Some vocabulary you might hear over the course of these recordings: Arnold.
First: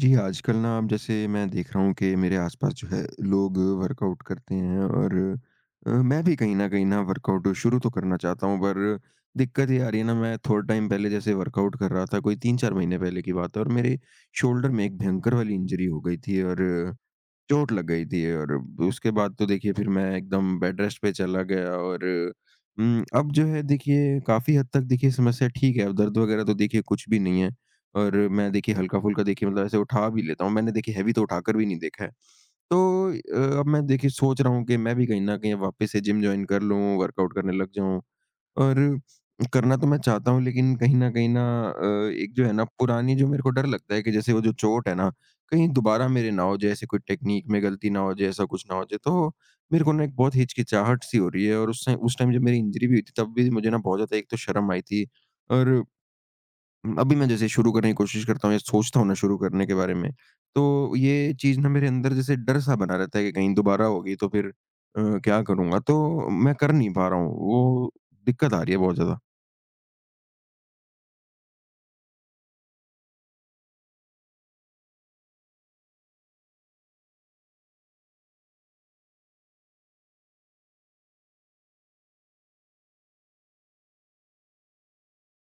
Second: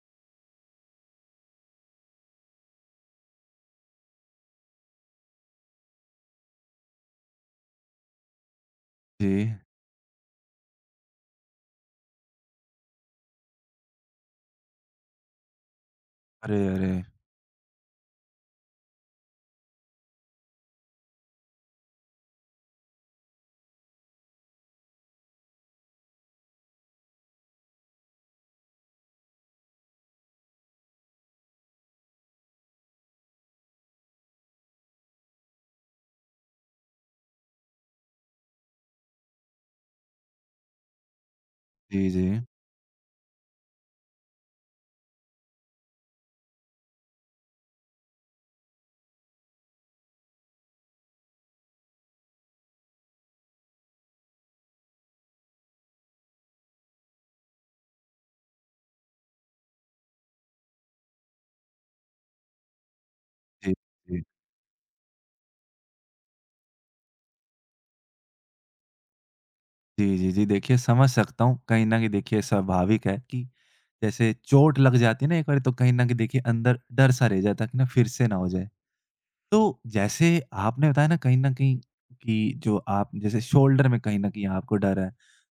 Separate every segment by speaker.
Speaker 1: जी, आजकल ना अब जैसे मैं देख रहा हूँ कि मेरे आसपास जो है लोग वर्कआउट करते हैं और मैं भी कहीं न कहीं ना वर्कआउट शुरू तो करना चाहता हूँ, पर
Speaker 2: जी।
Speaker 1: दिक्कत ये आ रही है ना। मैं थोड़ा टाइम पहले जैसे वर्कआउट कर रहा था, कोई 3-4 महीने पहले की बात है, और मेरे शोल्डर में एक भयंकर वाली इंजरी हो गई थी
Speaker 2: अरे,
Speaker 1: और
Speaker 2: अरे!
Speaker 1: चोट लग गई थी। और उसके बाद तो देखिए फिर मैं एकदम बेड रेस्ट पे चला गया। और अब जो है देखिए काफ़ी हद तक देखिए समस्या ठीक है, अब दर्द वगैरह तो देखिए कुछ भी नहीं है। और मैं देखिए हल्का-फुल्का देखिए मतलब ऐसे उठा भी लेता हूँ, मैंने देखिए हेवी तो उठाकर भी नहीं देखा है। तो अब मैं देखिए सोच रहा हूँ कि मैं भी कहीं न कहीं वापस से जिम जॉइन कर लूँ, वर्कआउट करने लग जाऊँ। और करना तो मैं चाहता हूँ, लेकिन कहीं न कहीं ना
Speaker 2: जी,
Speaker 1: एक
Speaker 2: जी।
Speaker 1: जो है ना पुरानी जो मेरे को डर लगता है कि जैसे वो जो चोट है ना, कहीं दोबारा मेरे ना हो जाए, ऐसे कोई टेक्नीक में गलती ना हो जाए, ऐसा कुछ ना हो जाए। तो मेरे को ना एक बहुत हिचकिचाहट सी हो रही है। और उस टाइम जब मेरी इंजरी भी हुई थी, तब भी मुझे ना बहुत ज़्यादा एक तो शर्म आई थी। और अभी मैं जैसे शुरू करने की कोशिश करता हूँ या सोचता हूँ ना शुरू करने के बारे में, तो ये चीज़ ना मेरे अंदर जैसे डर-सा बना रहता है कि कहीं
Speaker 2: जी,
Speaker 1: दोबारा होगी
Speaker 2: जी।
Speaker 1: तो फिर क्या करूँगा? तो मैं कर नहीं पा रहा हूँ, वो दिक्कत आ रही है बहुत ज़्यादा।
Speaker 2: जी, जी, जी। देखिए समझ सकता हूँ, कहीं न कहीं देखिए स्वाभाविक है कि जैसे चोट लग जाती है ना एक बारी तो कहीं न कहीं देखिए अंदर डर-सा रह जाता है कि ना फिर से ना हो जाए। तो जैसे आपने बताया ना कहीं न कहीं कि जो आप जैसे शोल्डर में कहीं न कहीं आपको डर है,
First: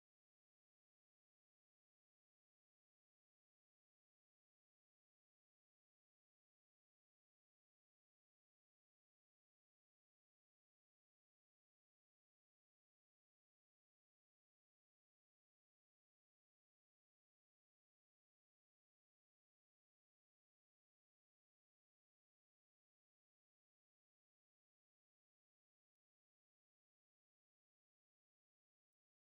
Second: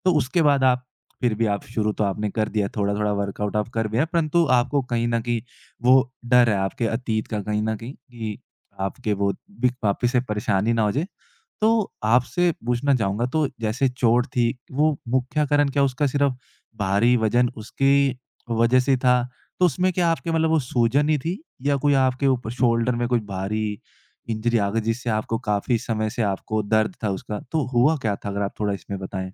Speaker 2: तो उसके बाद आप फिर भी आप शुरू तो आपने कर दिया, थोड़ा-थोड़ा वर्कआउट आप कर भी आए, परंतु आपको कहीं न कहीं वो डर है आपके अतीत का कहीं न कहीं कि आपके वो बि वापस से परेशानी ना हो जाए। तो आपसे पूछना चाहूँगा तो जैसे चोट थी, वो मुख्य कारण क्या उसका सिर्फ़ भारी वज़न उसकी वज़ह से था? तो उसमें क्या आपके मतलब वो सूजन ही थी या कोई आपके ऊपर शोल्डर में कोई भारी इंजरी आ गई जिससे आपको काफ़ी समय से आपको दर्द था उसका, तो हुआ क्या था? अगर आप थोड़ा इसमें बताएँ?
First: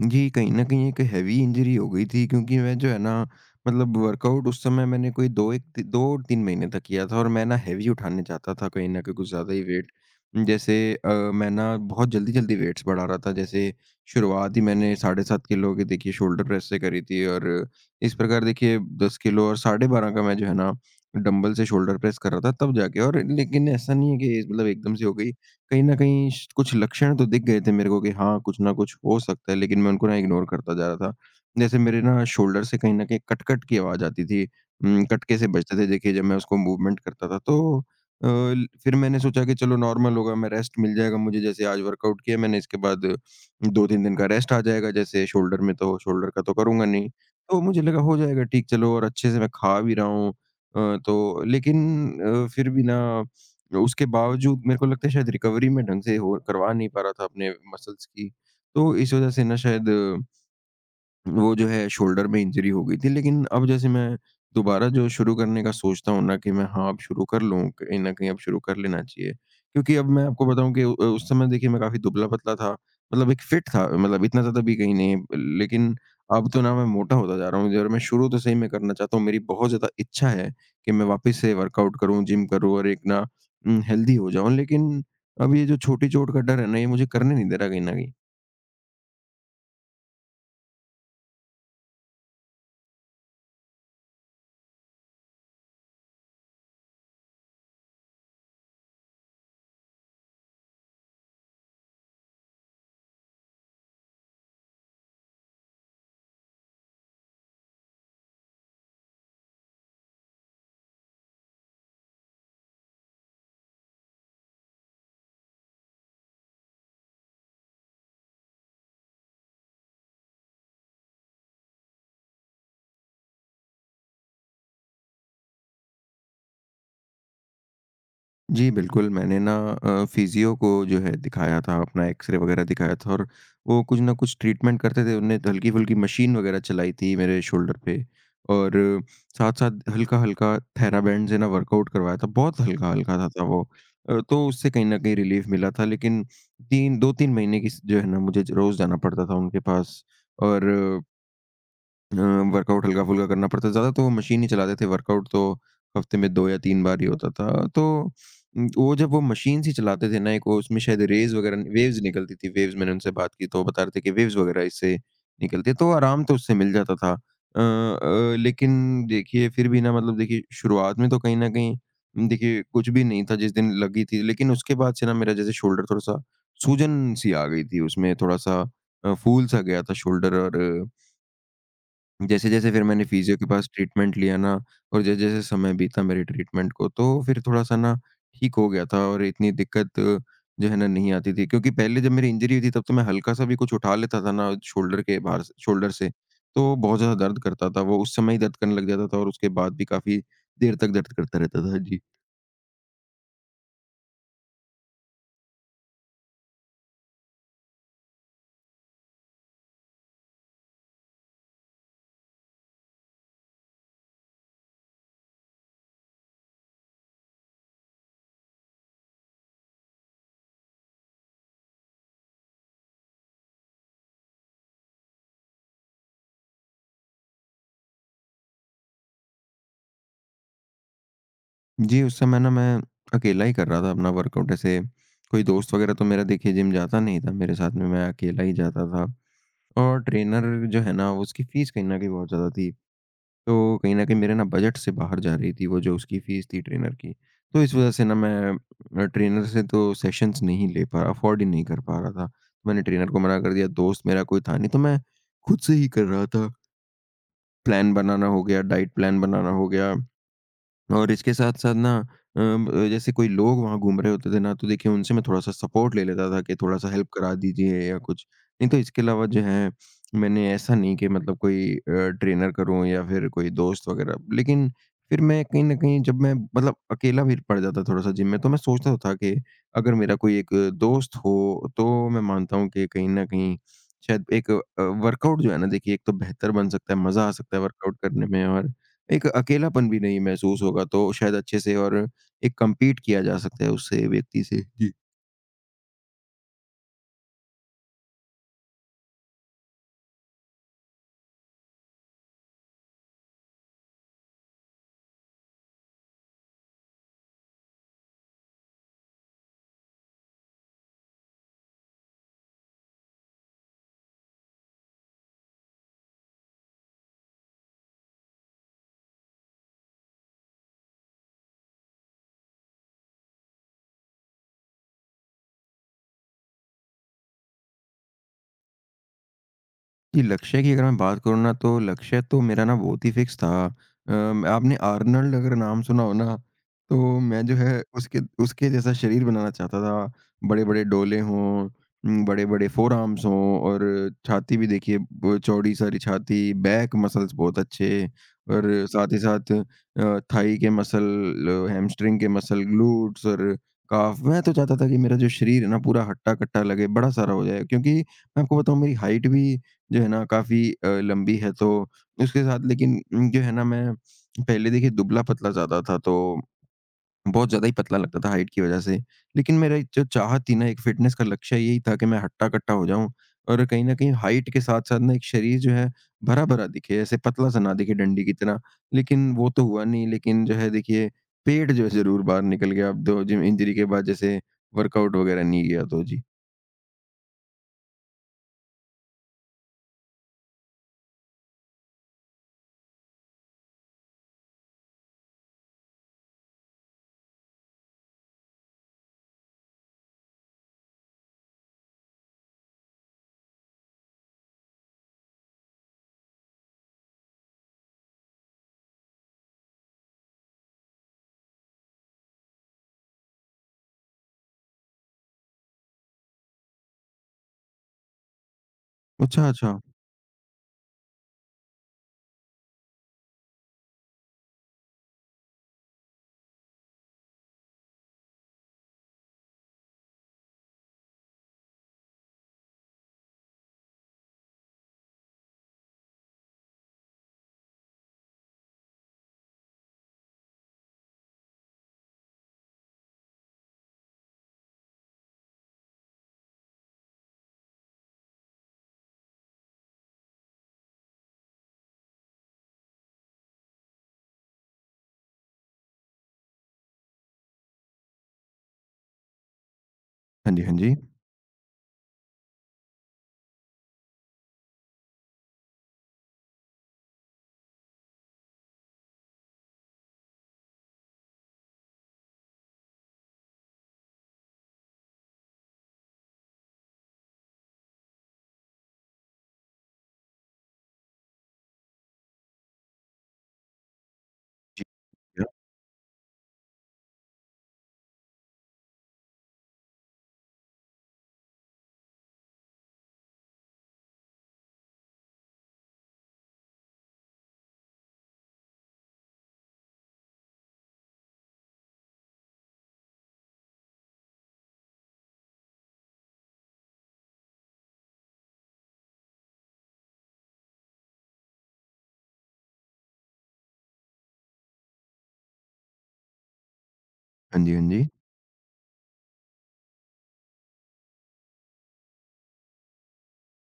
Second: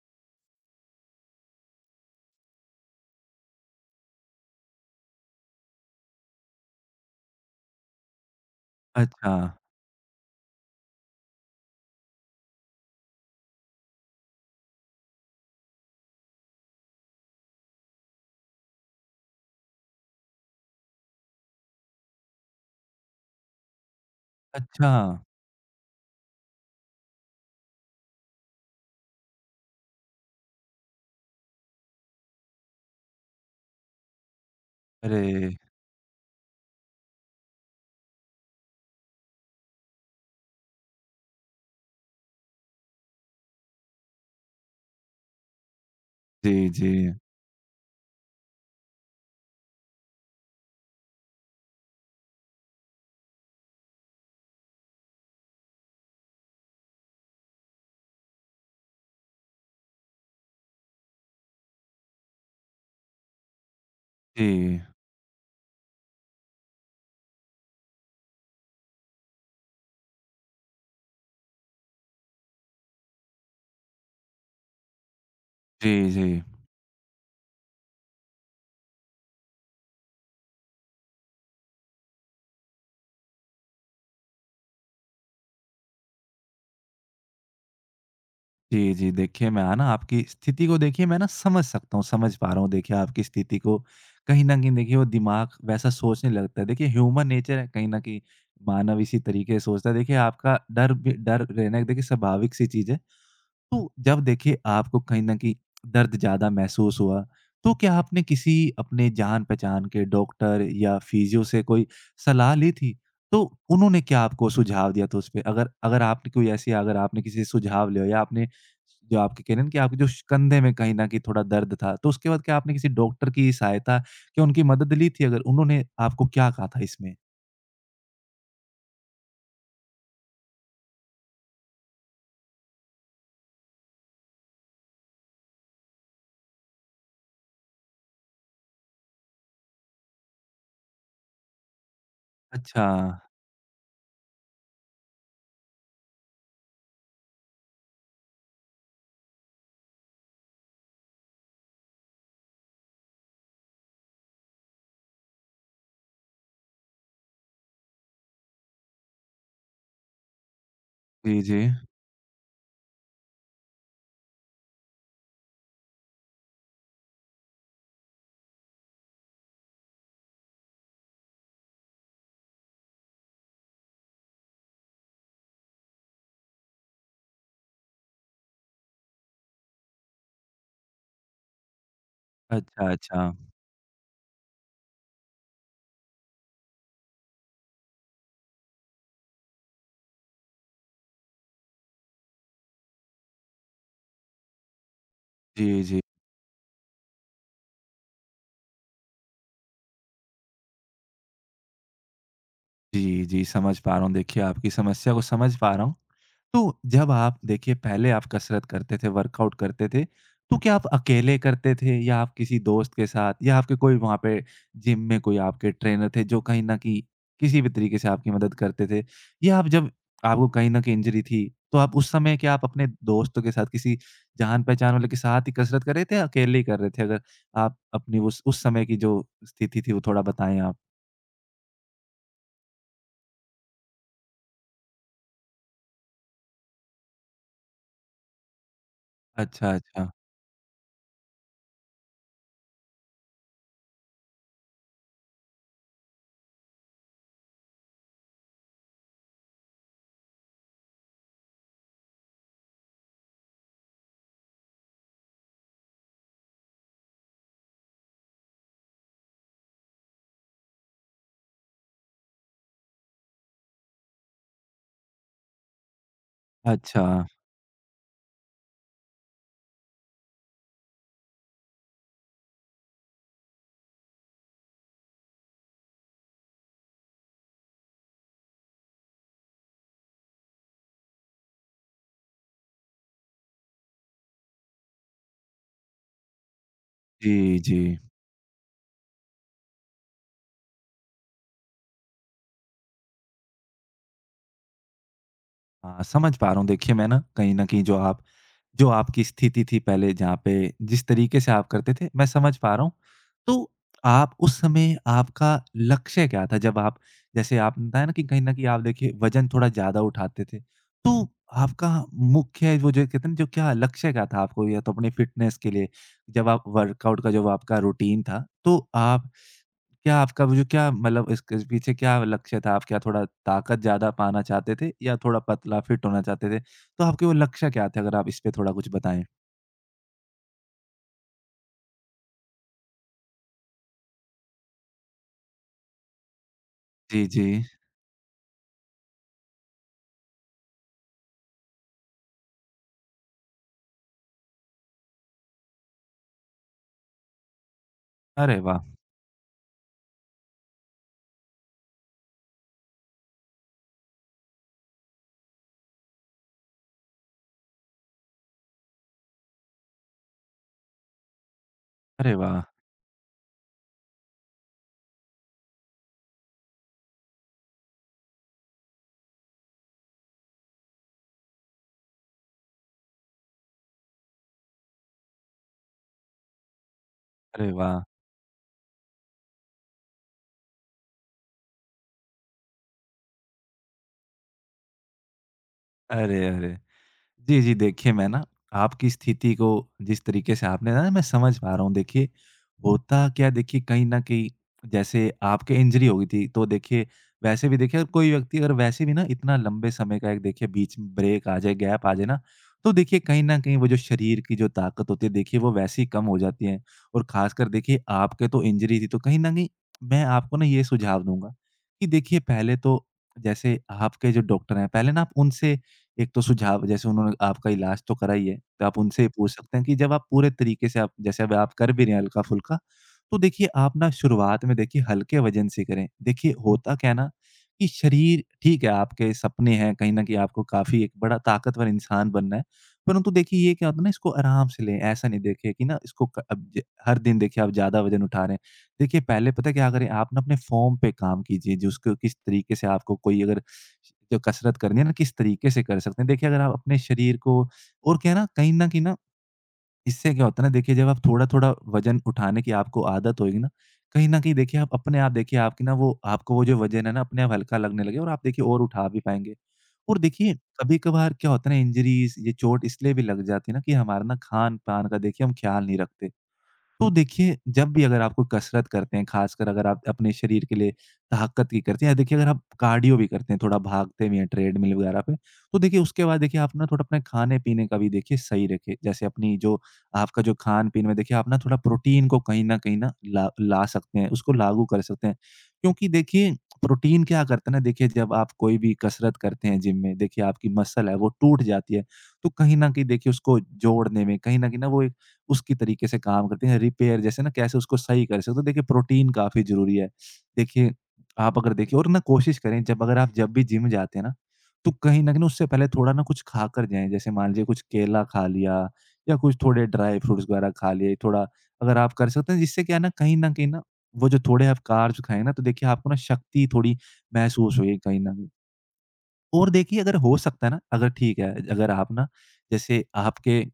Speaker 1: जी, कहीं न कहीं एक हेवी इंजरी हो गई थी, क्योंकि मैं जो है ना मतलब वर्कआउट उस समय मैंने कोई 2 एक 2-3 महीने तक किया था, और मैं ना हेवी उठाने चाहता था कहीं न कहीं कुछ
Speaker 2: अच्छा,
Speaker 1: ज़्यादा ही वेट। जैसे मैं ना बहुत जल्दी-जल्दी वेट्स बढ़ा रहा था। जैसे शुरुआत ही मैंने साढ़े 7 किलो की देखिए शोल्डर प्रेस से करी थी, और इस प्रकार देखिए 10 किलो और साढ़े 12 का मैं जो है ना डंबल से शोल्डर प्रेस कर रहा था तब जाके। और लेकिन ऐसा नहीं है कि मतलब
Speaker 2: अच्छा।
Speaker 1: एकदम से हो गई। कहीं न कहीं श कुछ लक्षण तो दिख गए थे मेरे को कि हाँ, कुछ ना कुछ हो सकता है, लेकिन मैं उनको ना इग्नोर करता जा रहा था। जैसे मेरे ना शोल्डर से कहीं न कहीं कट-कट की आवाज़ आती थी। कटके से
Speaker 2: अरे!
Speaker 1: बजते थे देखिए जब मैं उसको मूवमेंट करता था। तो अ, ल फिर मैंने सोचा कि चलो नॉर्मल होगा, मैं रेस्ट मिल जाएगा मुझे। जैसे आज वर्कआउट किया मैंने, इसके बाद 2-3 दिन का रेस्ट आ जाएगा, जैसे शोल्डर में तो शोल्डर का तो
Speaker 2: जी,
Speaker 1: करूँगा नहीं।
Speaker 2: जी।
Speaker 1: तो मुझे लगा हो जाएगा ठीक, चलो, और अच्छे से मैं खा भी रहा हूँ। तो लेकिन फिर भी ना उसके बावजूद मेरे को लगता है शायद रिकवरी मैं ढंग से हो करवा नहीं पा रहा था अपने मसल्स की। तो इस वज़ह से ना शायद वो जो है शोल्डर में इंजरी हो गई थी। लेकिन अब जैसे मैं
Speaker 2: जी।
Speaker 1: दोबारा जो शुरू करने का सोचता हूँ ना कि मैं, हाँ, अब शुरू कर लूँ, कहीं न कहीं अब शुरू कर लेना चाहिए। क्योंकि अब मैं आपको बताऊँ कि उस समय देखिए मैं काफ़ी दुबला-पतला था, मतलब एक फिट था, मतलब इतना ज़्यादा भी कहीं नहीं,
Speaker 2: जी,
Speaker 1: लेकिन
Speaker 2: जी।
Speaker 1: अब तो ना मैं मोटा होता जा रहा हूँ और मैं शुरू तो सही में करना चाहता हूँ। मेरी बहुत ज़्यादा इच्छा है कि मैं वापस से वर्कआउट करूँ, जिम करूँ, और एक ना हेल्दी हो जाऊँ, लेकिन अब ये जो छोटी चोट का डर है ना, ये मुझे करने नहीं दे रहा कहीं न कहीं।
Speaker 2: जी, जी। देखिए, मैं ना आपकी स्थिति को देखिए मैं ना समझ सकता हूँ, समझ पा रहा हूँ देखिए आपकी स्थिति को। कहीं न कहीं देखिए वो दिमाग वैसा सोचने लगता है। देखिए ह्यूमन नेचर है कहीं न कहीं, मानव इसी तरीके से सोचता है। देखिए आपका डर भी डर रहना देखिए स्वाभाविक सी चीज़ है। तो जब देखिए आपको कहीं न कहीं दर्द ज़्यादा महसूस हुआ, तो क्या आपने किसी अपने जान-पहचान के डॉक्टर या फिजियो से कोई सलाह ली थी? तो उन्होंने क्या आपको सुझाव दिया था उसपे? अगर अगर आपने कोई ऐसी अगर आपने किसी से सुझाव लिया हो या आपने जो आपके कह रहे हैं ना कि आपके जो श कंधे में कहीं न कहीं थोड़ा दर्द था, तो उसके बाद क्या आपने किसी डॉक्टर की सहायता या उनकी मदद ली थी अगर उन्होंने आपको क्या कहा था इसमें?
Speaker 1: जी, बिल्कुल, मैंने ना फिज़ियो को जो है दिखाया था, अपना एक्स-रे वगैरह दिखाया था, और वो कुछ ना कुछ ट्रीटमेंट करते थे। उन्होंने हल्की-फुल्की मशीन वगैरह चलाई थी मेरे शोल्डर पे, और साथ-साथ हल्का-हल्का थेराबैंड से ना वर्कआउट करवाया था। बहुत
Speaker 2: अच्छा।
Speaker 1: हल्का-हल्का सा था वो। तो उससे कहीं न कहीं रिलीफ़ मिला था। लेकिन 3 2-3 महीने की स जो है ना मुझे ज रोज़ जाना पड़ता था उनके पास। और अ, वर्कआउट हल्का-फुल्का करना पड़ता था, ज़्यादा तो वो मशीन ही चलाते थे, वर्कआउट तो हफ्ते में 2 या 3 बार ही होता था। तो वो जब वो मशीन से चलाते थे ना, एक वो उसमें शायद रेज़
Speaker 2: जी, जी।
Speaker 1: वगैरह वेव्स निकलती थी, वेव्स, मैंने उनसे बात की तो वो बता रहे थे कि वेव्स वगैरह इससे निकलती है, तो आराम तो उससे मिल जाता था। लेकिन देखिए फिर भी ना मतलब देखिए शुरुआत में तो कहीं न कहीं देखिए कुछ भी नहीं था जिस दिन लगी थी, लेकिन उसके बाद से ना मेरा जैसे शोल्डर थोड़ा-सा, सूजन सी आ गई थी उसमें, थोड़ा-सा फूल-सा गया था शोल्डर। और जैसे-जैसे फिर
Speaker 2: अच्छा,
Speaker 1: मैंने
Speaker 2: अच्छा।
Speaker 1: फिजियो के पास ट्रीटमेंट लिया ना, और जैसे-जैसे समय बीता मेरे ट्रीटमेंट को, तो फिर थोड़ा-सा ना ठीक हो गया था, और इतनी दिक्कत जो है ना नहीं आती थी। क्योंकि पहले जब मेरी इंजरी हुई थी तब तो मैं हल्का-सा भी कुछ उठा लेता था ना शोल्डर के बाहर से
Speaker 2: जी,
Speaker 1: शोल्डर
Speaker 2: जी।
Speaker 1: से, तो बहुत ज़्यादा दर्द करता था। वो उस समय ही दर्द करने लग जाता था और उसके बाद भी काफ़ी देर तक दर्द करता रहता था। जी।
Speaker 2: जी, जी, समझ पा रहा हूँ। देखिए, आपकी समस्या को समझ पा रहा हूँ। तो जब आप देखिए पहले आप कसरत करते थे, वर्कआउट करते थे, तो क्या आप अकेले करते थे या आप किसी दोस्त के साथ या आपके कोई वहाँ पे जिम में कोई आपके ट्रेनर थे जो कहीं न कहीं किसी भी तरीके से आपकी मदद करते थे? या आप जब आपको कहीं न कहीं इंजरी थी, तो आप उस समय क्या आप अपने दोस्तों के साथ किसी जान-पहचान वाले के साथ ही कसरत कर रहे थे या अकेले ही कर रहे थे? अगर आप अपनी उस समय की जो स्थिति थी वो थोड़ा बताएँ आप।
Speaker 1: जी, उस समय ना मैं अकेला ही कर रहा था अपना वर्कआउट, ऐसे कोई दोस्त वगैरह तो मेरा देखिए जिम जाता नहीं था मेरे साथ में, मैं अकेला ही जाता था।
Speaker 2: अच्छा,
Speaker 1: और
Speaker 2: अच्छा।
Speaker 1: ट्रेनर जो है ना उसकी फ़ीस कहीं न कहीं बहुत ज़्यादा थी। तो कहीं न कहीं मेरे ना बजट से बाहर जा रही थी वो जो उसकी फ़ीस थी ट्रेनर की। तो इस वज़ह से ना मैं ट्रेनर से तो सेशंस नहीं ले पा रहा, अफ़ोर्ड ही नहीं कर पा रहा था। तो मैंने ट्रेनर को मना कर दिया, दोस्त मेरा कोई था नहीं तो मैं खुद से ही कर रहा था। प्लान बनाना हो गया, डाइट प्लान बनाना हो गया। और इसके साथ-साथ ना जैसे कोई लोग वहाँ घूम रहे होते थे ना, तो देखिए उनसे मैं थोड़ा-सा सपोर्ट ले लेता था कि थोड़ा-सा
Speaker 2: अच्छा।
Speaker 1: हेल्प करा दीजिए या कुछ। नहीं तो इसके अलावा जो है, मैंने ऐसा नहीं कि मतलब कोई ट्रेनर करूँ या फिर कोई दोस्त वगैरह। लेकिन फिर मैं कहीं न कहीं जब मैं मतलब अकेला भी पड़ जाता थोड़ा-सा जिम में, तो मैं सोचता तो था कि अगर मेरा कोई एक दोस्त हो, तो मैं मानता हूँ कि कहीं न कहीं शायद एक वर्कआउट जो है ना देखिए, एक तो बेहतर बन सकता है, मज़ा आ सकता
Speaker 2: जी,
Speaker 1: है
Speaker 2: जी।
Speaker 1: वर्कआउट करने में, और एक अकेलापन भी नहीं महसूस होगा, तो शायद अच्छे से, और एक कम्पीट किया जा सकता है उससे, व्यक्ति से। जी।
Speaker 2: हाँ, समझ पा रहा हूँ। देखिए, मैं ना कहीं न कहीं जो आप जो आपकी स्थिति थी पहले जहाँ पे जिस तरीके से आप करते थे, मैं समझ पा रहा हूँ। तो आप उस समय आपका लक्ष्य क्या था? जब आप जैसे आपने बताया ना कि कहीं न कहीं आप देखिए वज़न थोड़ा ज़्यादा उठाते थे। तो आपका मुख्य वो जो कहते हैं ना जो क्या लक्ष्य क्या था आपको या तो अपनी फ़िटनेस के लिए जब आप वर्कआउट का जो आपका रूटीन था, तो आप क्या आपका वो जो क्या मतलब इसके पीछे क्या लक्ष्य था? आप क्या थोड़ा ताकत ज़्यादा पाना चाहते थे या थोड़ा पतला फिट होना चाहते थे? तो आपके वो लक्ष्य क्या थे? अगर आप इस पे थोड़ा कुछ बताएँ?
Speaker 1: जी, लक्ष्य की अगर मैं बात करूँ ना, तो लक्ष्य तो मेरा ना बहुत ही फिक्स था। आपने आर्नल्ड अगर नाम सुना हो ना, तो
Speaker 2: जी,
Speaker 1: मैं
Speaker 2: जी।
Speaker 1: जो है उसके उसके जैसा शरीर बनाना चाहता था। बड़े-बड़े डोले हों, बड़े-बड़े फोरआर्म्स हों, और छाती भी देखिए ब चौड़ी सारी छाती, बैक मसल्स बहुत अच्छे,
Speaker 2: अरे
Speaker 1: और
Speaker 2: वाह!
Speaker 1: साथ ही साथ थाई के मसल, हैमस्ट्रिंग के मसल, ग्लूट्स और काफ। मैं तो चाहता था कि मेरा जो शरीर है ना पूरा हट्टा-कट्टा लगे, बड़ा सारा हो जाए। क्योंकि मैं आपको बताऊँ मेरी हाइट भी जो है ना काफ़ी लंबी है, तो
Speaker 2: अरे
Speaker 1: उसके
Speaker 2: वाह!
Speaker 1: साथ, लेकिन जो है ना मैं पहले देखिए दुबला-पतला ज़्यादा था, तो बहुत ज़्यादा ही पतला लगता था हाइट की वज़ह से। लेकिन मेरा एक जो चाहत थी ना, एक फ़िटनेस का लक्ष्य यही था कि मैं हट्टा-कट्टा हो जाऊँ, और कहीं न कहीं हाइट के साथ-साथ ना एक शरीर जो है भरा-भरा दिखे, ऐसे पतला-सा
Speaker 2: अरे
Speaker 1: ना दिखे
Speaker 2: वाह!
Speaker 1: डंडी की तरह। लेकिन वो तो हुआ नहीं, लेकिन जो है देखिए पेट जो है ज़रूर बाहर निकल गया अब तो, जिम इंजरी के बाद जैसे वर्कआउट वग़ैरह नहीं गया तो। जी।
Speaker 2: अरे, अरे! जी, जी। देखिए, मैं ना आपकी स्थिति को जिस तरीके से आपने ना मैं समझ पा रहा हूँ। देखिए, होता क्या है देखिए कहीं न कहीं जैसे आपके इंजरी हो गई थी, तो देखिए वैसे भी देखिए अगर कोई व्यक्ति अगर वैसे भी ना इतना लंबे समय का एक देखिए बीच में ब्रेक आ जाए, गैप आ जाए ना, तो देखिए कहीं न कहीं वो जो शरीर की जो ताकत होती है देखिए वो वैसे ही कम हो जाती है। और ख़ासकर देखिए आपके तो इंजरी थी, तो कहीं न कहीं मैं आपको ना ये सुझाव दूँगा कि देखिए पहले तो जैसे आपके जो डॉक्टर हैं, पहले ना आप उनसे एक तो सुझाव जैसे उन्होंने आपका इलाज तो करा ही है, तो आप उनसे ये
Speaker 1: अच्छा,
Speaker 2: पूछ सकते
Speaker 1: अच्छा।
Speaker 2: हैं कि जब आप पूरे तरीके से आप जैसे अब आप कर भी रहे हैं हल्का-फुल्का, तो देखिए आप ना शुरुआत में देखिए हल्के वज़न से करें। देखिए होता क्या है ना कि शरीर ठीक है, आपके सपने हैं, कहीं न कहीं आपको काफ़ी एक बड़ा ताकतवर इंसान बनना है, परंतु देखिए ये क्या होता है ना इसको आराम से लें, ऐसा नहीं देखिए कि ना इसको क अब ज हर दिन देखिए आप ज़्यादा वज़न उठा रहे हैं। देखिए पहले पता है क्या करें, आप ना अपने फ़ॉर्म पे काम कीजिए, जिसको किस तरीके से आपको कोई अगर जो कसरत करनी है ना, किस तरीके से कर सकते हैं। देखिए, अगर आप अपने शरीर को और क्या है ना, कहीं न कहीं ना, इससे क्या होता है ना, देखिए, जब आप थोड़ा-थोड़ा वज़न उठाने की आपको आदत होएगी ना, कहीं न कहीं देखिए, आप अपने आप देखिए, आपकी ना वो आपको वो जो वज़न है ना, अपने आप हल्का लगने लगेगा और आप देखिए और उठा भी पाएँगे। और देखिए,
Speaker 1: हाँ जी, हाँ जी।
Speaker 2: कभी-कभार क्या होता है ना, इंजरीज़, ये चोट इसलिए भी लग जाती है ना कि हमारा ना खान-पान का देखिए हम ख़्याल नहीं रखते। तो देखिए, जब भी अगर आप कोई कसरत करते हैं, ख़ासकर अगर आप अपने शरीर के लिए ताकत की करते हैं या देखिए अगर आप कार्डियो भी करते हैं, थोड़ा भागते भी हैं ट्रेडमिल वगैरह पे, तो देखिए उसके बाद देखिए आप ना थोड़ा अपने खाने-पीने का भी देखिए सही रखिए। जैसे अपनी जो आपका जो खान-पीन में देखिए आप ना थोड़ा प्रोटीन को कहीं न कहीं ना ला ला सकते हैं, उसको
Speaker 1: जी,
Speaker 2: लागू कर सकते हैं। क्योंकि देखिए प्रोटीन क्या करता है ना देखिए जब आप कोई भी कसरत करते हैं जिम में, देखिए आपकी मसल है वो टूट जाती है। तो कहीं न कहीं देखिए उसको जोड़ने में, कहीं न कहीं ना वो एक उसकी तरीके से काम करती हैं। रिपेयर जैसे ना कैसे उसको सही कर सकते हो। देखिए प्रोटीन काफ़ी ज़रूरी है। देखिए आप अगर देखिए और ना कोशिश करें जब अगर आप जब भी जिम जाते हैं ना, तो कहीं न कहीं उससे पहले थोड़ा ना कुछ खाकर जाएँ। जैसे मान लीजिए कुछ केला खा लिया या कुछ थोड़े ड्राई फ्रूट्स वगैरह खा लिए। थोड़ा अगर आप कर सकते हैं जिससे क्या है ना कहीं न कहीं ना वो जो थोड़े आप कार्ब्स खाएँ ना तो देखिए आपको ना शक्ति थोड़ी
Speaker 1: हाँ जी,
Speaker 2: महसूस
Speaker 1: हाँ
Speaker 2: होगी
Speaker 1: जी।
Speaker 2: कहीं न कहीं। और देखिए अगर हो सकता है ना अगर ठीक है, अगर आप ना जैसे आपके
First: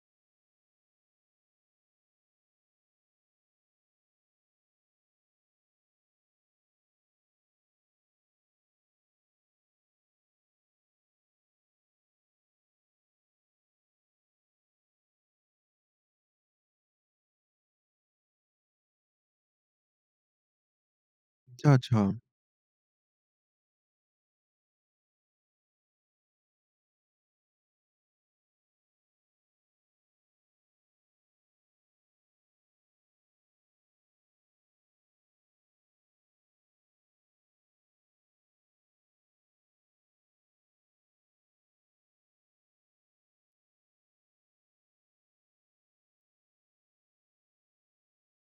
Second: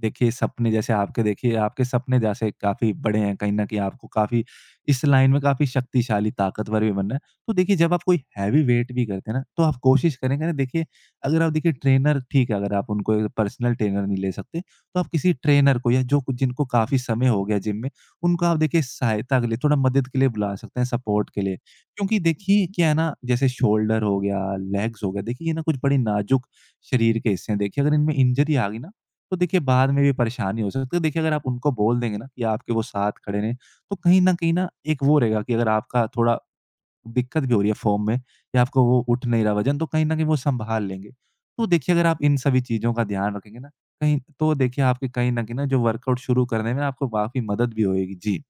Speaker 2: जैसे आपके देखिए आपके सपने जैसे काफ़ी बड़े हैं, कहीं न कहीं आपको काफ़ी इस लाइन में काफ़ी शक्तिशाली, ताकतवर भी बनना है। तो देखिए जब आप कोई हैवी वेट भी करते हैं ना, तो आप कोशिश करेंगे ना देखिए अगर आप देखिए ट्रेनर ठीक है, अगर आप उनको एक पर्सनल ट्रेनर नहीं ले सकते, तो आप किसी ट्रेनर को या जो जिनको काफ़ी समय हो गया जिम में, उनको आप देखिए सहायता के लिए, थोड़ा मदद के लिए बुला सकते हैं, सपोर्ट के लिए।
Speaker 1: अच्छा, अच्छा।
Speaker 2: क्योंकि देखिए क्या है ना जैसे शोल्डर हो गया, लेग्स हो गया, देखिए ये ना कुछ बड़े नाजुक शरीर के हिस्से हैं। देखिए अगर इनमें इंजरी आ गई ना, तो देखिए बाद में भी परेशानी हो सकती है। देखिए अगर आप उनको बोल देंगे ना कि आपके वो साथ खड़े रहें, तो कहीं न कहीं ना एक वो रहेगा कि अगर आपका थोड़ा दिक्कत भी हो रही है फ़ॉर्म में या आपको वो उठ नहीं रहा वज़न, तो कहीं न कहीं वो सँभाल लेंगे। तो देखिए अगर आप इन सभी चीज़ों का ध्यान रखेंगे ना, कहीं तो देखिए आपके कहीं न कहीं ना जो वर्कआउट शुरू करने में आपको काफ़ी मदद भी होएगी। जी।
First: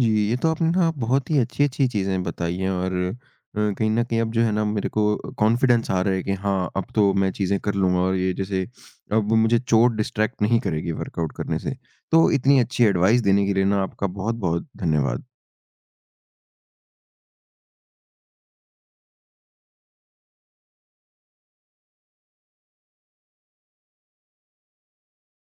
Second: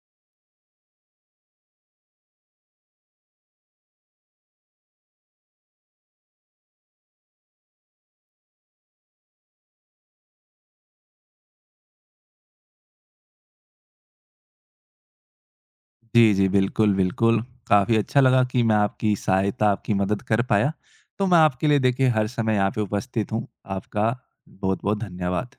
Speaker 1: जी, ये तो आपने ना बहुत ही अच्छी-अच्छी चीज़ें बताई हैं, और कहीं न कहीं अब जो है ना मेरे को कॉन्फिडेंस आ रहा है कि हाँ, अब तो मैं चीज़ें कर लूँगा, और ये, जैसे अब मुझे चोट डिस्ट्रैक्ट नहीं करेगी वर्कआउट करने से। तो इतनी अच्छी एडवाइस देने के लिए ना आपका बहुत-बहुत धन्यवाद।
Speaker 2: जी, जी। बिल्कुल, बिल्कुल। काफ़ी अच्छा लगा कि मैं आपकी सहायता, आपकी मदद कर पाया। तो मैं आपके लिए देखिए हर समय यहाँ पे उपस्थित हूँ। आपका बहुत-बहुत धन्यवाद।